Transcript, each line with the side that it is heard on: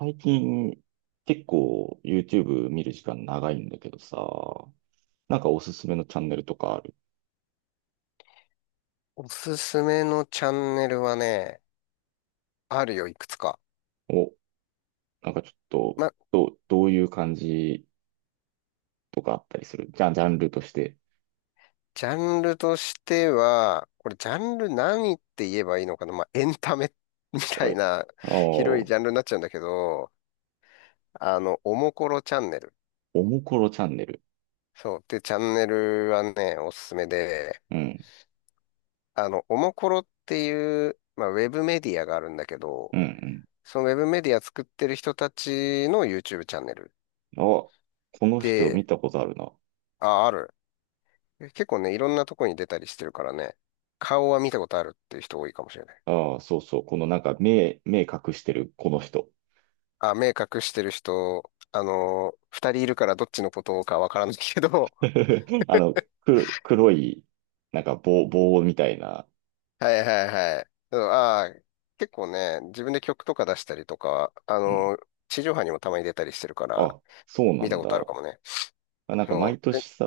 right: 最近結構 YouTube 見る時間長いんだけどさ、なんかおすすめのチャンネルとかある。
left: おすすめのチャンネルはね、あるよ、いくつか。
right: お、なんかちょっと、
left: ま、
right: どういう感じとかあったりする。じゃあ、ジャンルとして。
left: ジャンルとしては、これジャンル何って言えばいいのかなエンタメ みた
right: は
left: い
right: い。
left: な
right: ああ、
left: 広い
right: お
left: ジャンルになっちゃうんだけど、おもころチャンネル。
right: もころチャンネル。
left: そう。で、チャンネルはね、おすすめで、
right: うん、
left: おもころっていう、ウェブメディアがあるんだけど、
right: うん、
left: そのウェブメディア作ってる人たちの YouTube チャンネル。
right: うん。あ、この人見
left: で、
right: たことあるな。
left: あ、ある。結構ね、いろんなとこに出たりしてるからね、顔は見たことあるっていう人多いかもしれない。
right: ああ、そうそう。このなんか目隠してるこの人。
left: あ、目隠してる人、二人いるからどっちのことかわからないけど、
right: あの、黒い、なんか棒みたいな。
left: はいはいはい。あー、結構ね、自分で曲とか出したりとか、
right: うん。
left: 地上波にもたまに出たりしてるから、
right: あ、そうな
left: 見た
right: ん
left: こ
right: だ。
left: とあるかもね。
right: あ、なんか
left: そ
right: 毎
left: う、え、
right: 年さ、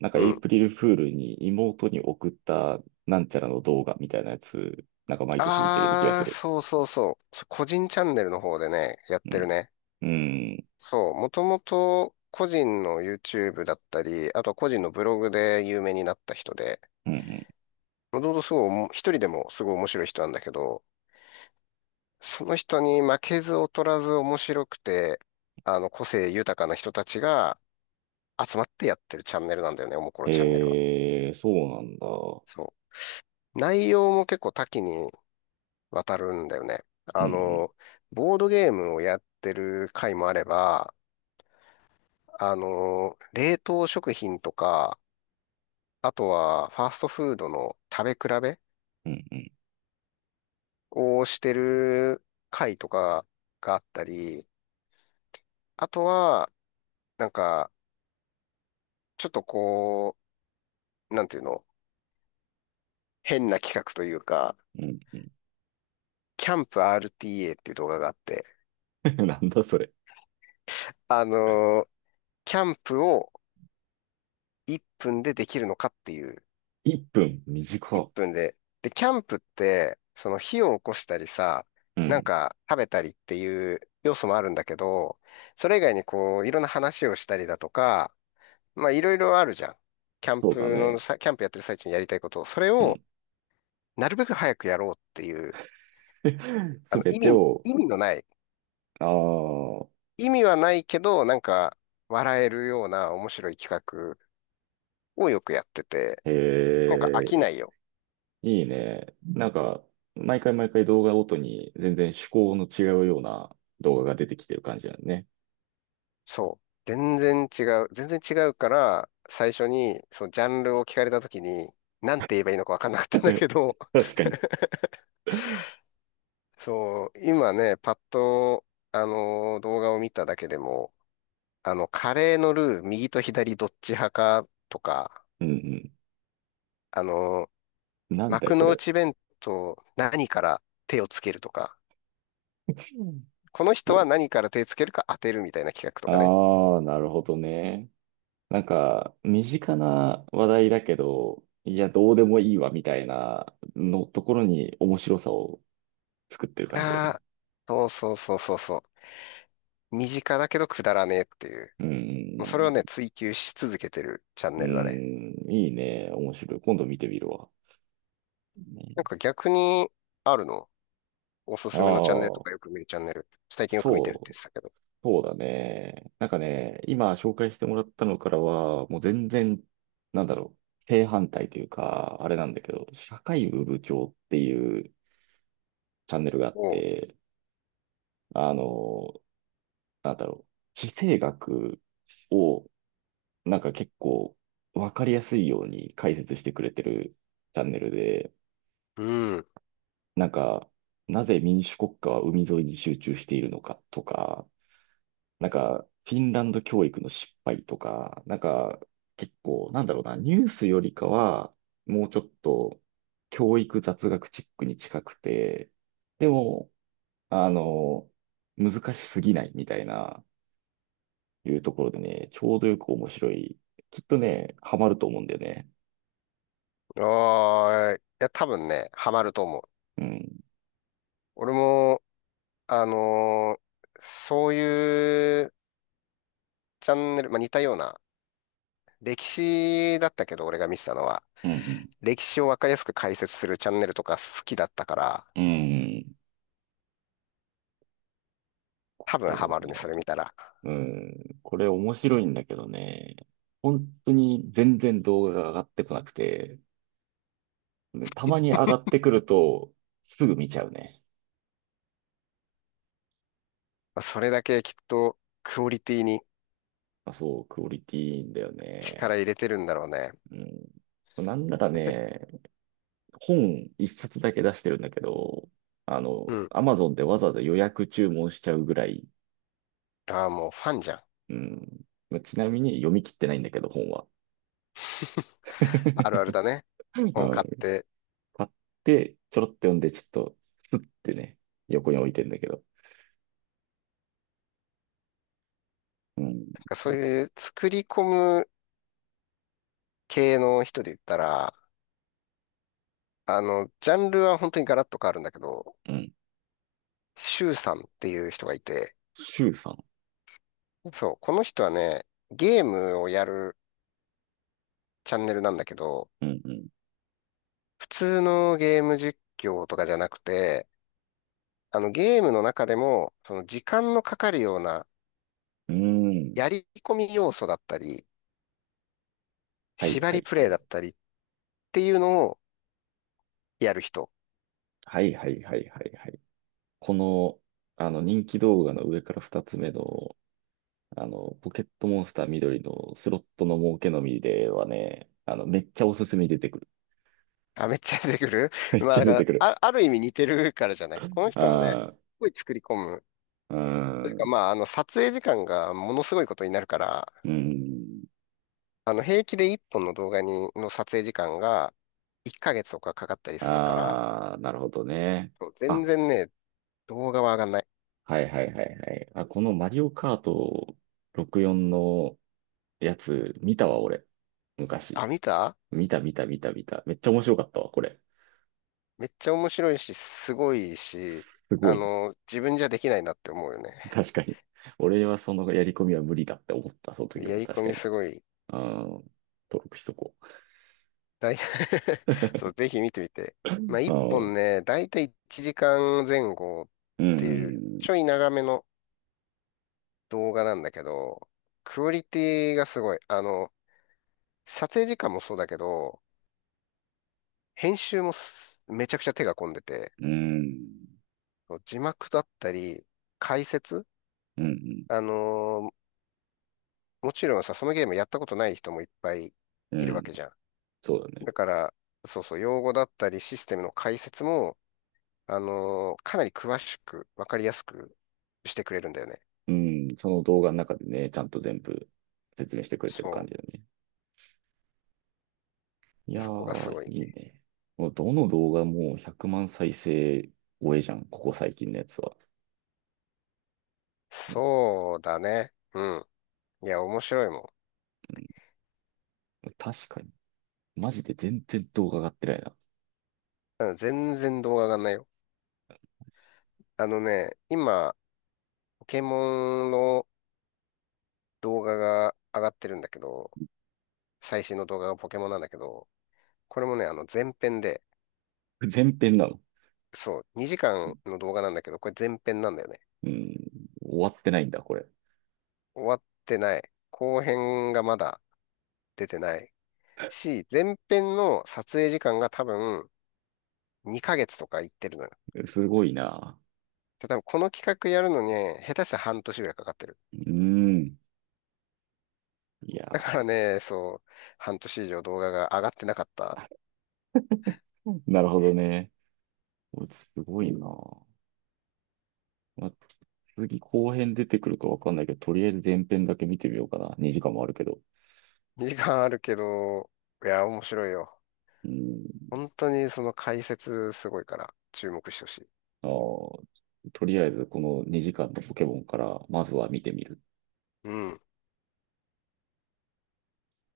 right: なんかエ
left: う
right: イ
left: ん。
right: プリルフールに妹に送ったなんちゃらの動画みたいなやつ、なんか毎年見てるような気が
left: あ
right: す
left: ー、
right: る。
left: そうそうそう。そ個人チャンネルの方でね、やっ
right: う
left: てる
right: ん。
left: ね。
right: うん。
left: そう、もともと個人の YouTube だったり、あとは個人のブログで有名になった人で、
right: うんうん。
left: もともとすごいおも、一人でもすごい面白い人なんだけど、その人に負けず劣らず面白くて、個性豊かな人たちが集まってやってるチャンネルなんだよね、おもころチャンネルは。
right: そうなんだ。う
left: そう。内容も結構多岐にわたるんだよね。
right: ん
left: あ
right: うん。
left: の、ボードゲームをやってる回もあれば、冷凍食品とか、あとは、ファーストフードの食べ比べ
right: うんうん。
left: をしてる会とかがあったり、あとは、なんか、ちょっとこう、なんていうの、変な企画というか、
right: うん
left: キャンプ RTA っていう動画があって、
right: うん。なんだそれ。
left: あのーキャンプを1分でできるのかっていう、
right: 1分
left: 1
right: 短
left: 分で。で、キャンプって、その火を起こしたりさ、
right: いう
left: なん
right: ん。
left: か食べたりっていう要素もあるんだけど、それ以外にこう、いろんな話をしたりだとか、まあいろいろあるじゃん。
right: そうだね。
left: キャンプやってる最中にやりたいことを、それ
right: う
left: を
right: ん。
left: なるべく早くやろうっていう、あ
right: す
left: の
right: べ
left: 意
right: て
left: 味、
right: を、
left: 意味のない、
right: ああ、
left: 意味はないけど、なんか笑えるような面白い企画をよくやってて、
right: え
left: なんか飽きな
right: ー
left: いよ。
right: いいね。なんんか、毎回毎回動画ごとに全然趣向の違うような動画が出てきてる感じだね。
left: そう。全然違う。全然違うから、最初にそのジャンルを聞かれた時に、なんて言えばいいのかわかんなかったんだけど、
right: 確かに。
left: そう、今ね、パッと、あの動画を見ただけでも、カレーのルー、右と左どっち派かとか、
right: うん
left: あの、
right: うん。なんだよ、
left: 幕
right: こ
left: の
right: れ。
left: 内弁当、何から手をつけるとか、この人は何から手つけるか当てるみたいな企画とかね。
right: ああー、なるほどね。なんか、身近な話題だけど、いや、どうでもいいわ、みたいなのところに面白さを作ってる感じだ
left: あ
right: ね。
left: あ、そうそうそうそうそう。身近だけどくだらねえっていう。
right: う
left: もうそれを
right: ん。
left: ね、追求し続けてるチャン
right: う
left: ネ
right: ん、
left: ルだね。
right: いいね。面白い。今度見てみるわ。
left: なん
right: ね、
left: か逆に、あるのおすすめのチャンネルと
right: あ
left: かよ
right: あ、
left: く見るチャンネル。最近よく見てるって
right: そ
left: 言
right: う。
left: ってたけど。
right: そうだね。なんかね、今紹介してもらったのからは、もう全然、なんだろう、正反対というか、あれなんだけど、社会部部長っていうチャンネルがあっ
left: おう。
right: て、あの、なんだろう、地政学を、なんか結構わかりやすいように解説してくれてるチャンネルで、
left: うん。
right: なんか、なぜ民主国家は海沿いに集中しているのかとか、なんか、フィンランド教育の失敗とか、なんか、結構、なんだろうな、ニュースよりかは、もうちょっと、教育雑学チックに近くて、でも、あの、難しすぎないみたいな、いうところでね、ちょうどよく面白い。きっとね、ハマると思うんだよね。
left: ああ、いや、多分ね、ハマると思う。
right: うん。
left: 俺も、あのーそういうチャンネル、まあ、似たような、歴史だったけど、俺が見てたのは、
right: うん。
left: 歴史をわかりやすく解説するチャンネルとか好きだったから、
right: うん。
left: 多分
right: で
left: ハ
right: も
left: マるね、そ
right: ね、
left: れ見たら。
right: うん。これ面白いんだけどね、本当に全然動画が上がってこなくて、でたまに上がってくると、すぐ見ちゃうね。
left: まあ、それだけきっとクオリティに
right: あ、そう、クオリティいいんだよ
left: 力
right: ね。
left: 入れてるんだろうね。
right: うん。なんなら
left: ペペ
right: ね、本一冊だけ出してるんだけど、あの、
left: うん。
right: アマゾンでわざわざ予約注文しちゃうぐらい。
left: ああ、もうファンじゃん。
right: うん。まあちなみに読み切ってないんだけど、本は。
left: あるあるだね。本
right: は
left: 買っ
right: い。
left: て。
right: 買って、ちょろっと読んで、ちょっと、スってね、横に置いてんだけど。うん。
left: なんかそういう作り込む系の人で言ったら、ジャンルは本当にガラッと変わるんだけど、
right: うん。
left: シュウさんっていう人がいて、
right: シュウさん。
left: そう、この人はね、ゲームをやるチャンネルなんだけど、
right: うん
left: 普通のゲーム実況とかじゃなくて、あのゲームの中でも、その時間のかかるような
right: うん。うん。
left: やり込み要素だったり、
right: はい
left: 縛
right: は
left: り
right: い
left: プ
right: は
left: レイ
right: い。
left: だったりっていうのをやる人。
right: はいはいはいはいはい。この、あの人気動画の上から2つ目の、あの、ポケットモンスター緑のスロットの儲けのみではね、あの、めっちゃおすすめに出てくる。
left: あ、めっちゃ出てくる
right: め っ
left: ま
right: ち
left: あ、
right: ゃ
left: だか
right: 出て
left: ら、
right: くる。
left: あ、ある意味似てるからじゃないこの人もね、
right: あ
left: すっごい作り込む。
right: あ、
left: という
right: う
left: か、
right: ん、
left: まあ、撮影時間がものすごいことになるから、
right: うん。
left: 平気で1本の動画に、の撮影時間が1ヶ月とかかかったりするから、
right: ああ、なるほどね。
left: そう
right: あ、
left: 全然ね、動画は上がんない。
right: はいはいはいはい。あ、このマリオカート64のやつ見たわ、俺。昔。
left: あ、見た
right: 見た見た見た見た。めっちゃ面白かったわ、これ。
left: めっちゃ面白いし、すごいし、
right: すごい。
left: 自分じゃできないなって思うよね。
right: 確かに。俺はそのやり込みは無理だって思った、その時
left: や
right: も
left: り
right: 確
left: 込
right: か
left: み
right: に。
left: すごい。
right: ああ、登録しとこ
left: だい そう、ぜひ見てみて。まあ、
right: う。あ
left: 一
right: あ、
left: 本ね、だいたい1時間前後っ
right: う
left: ていう、
right: ん、
left: ちょい長めの動画なんだけど、クオリティがすごい。撮影時間もそうだけど、編集もめちゃくちゃ手が込んでて、
right: うん、うん、
left: そう字幕だったり、解説
right: うん、
left: あのーもちろんさ、そのゲームやったことない人もいっぱい
right: う
left: いるわ
right: ん、
left: けじゃん。
right: そうだね。
left: だから、そうそう、用語だったりシステムの解説も、かなり詳しく、わかりやすくしてくれるんだよね。
right: うん、その動画の中でね、ちゃんと全部説明してくれてる
left: そ
right: 感じだ
left: う。
right: ね。い
left: で
right: や
left: そこがす
right: ー、
left: ごい。
right: いいね。もうどの動画も100万再生超えじゃん、ここ最近のやつは。う
left: そうだね。うん。いや、面白いも
right: ん、確かに。マジで全然動画上がってないな。
left: ん。うん全然動画上がんないよ。あのね、今、ポケモンの動画が上がってるんだけど、最新の動画がポケモンなんだけど、これもね、あの前編で、
right: 前編なの。
left: そう、2時間の動画なんだけど、これ前編なんだよね。
right: うん、終わってないんだ、これ。
left: 終わってない。後編がまだ出てない。し、前編の撮影時間が多分2ヶ月とかいってるのよ。
right: すごいな。
left: で多分この企画やるのに下手したら半年ぐらいかかってる。
right: うーん。いや
left: だからね、そう、半年以上動画が上がってなかった。
right: ー、なるほどね。お、すごいな。まあ、次後編出てくるかわかんないけど、とりあえず前編だけ見てみようかな。2時間もあるけど。
left: 2時間あるけど、いや、面白いよ。
right: うん。
left: 本当にその解説すごいから注目してほしい。
right: あー、とりあえずこの2時間のポケモンから、まずは見てみる。
left: うん。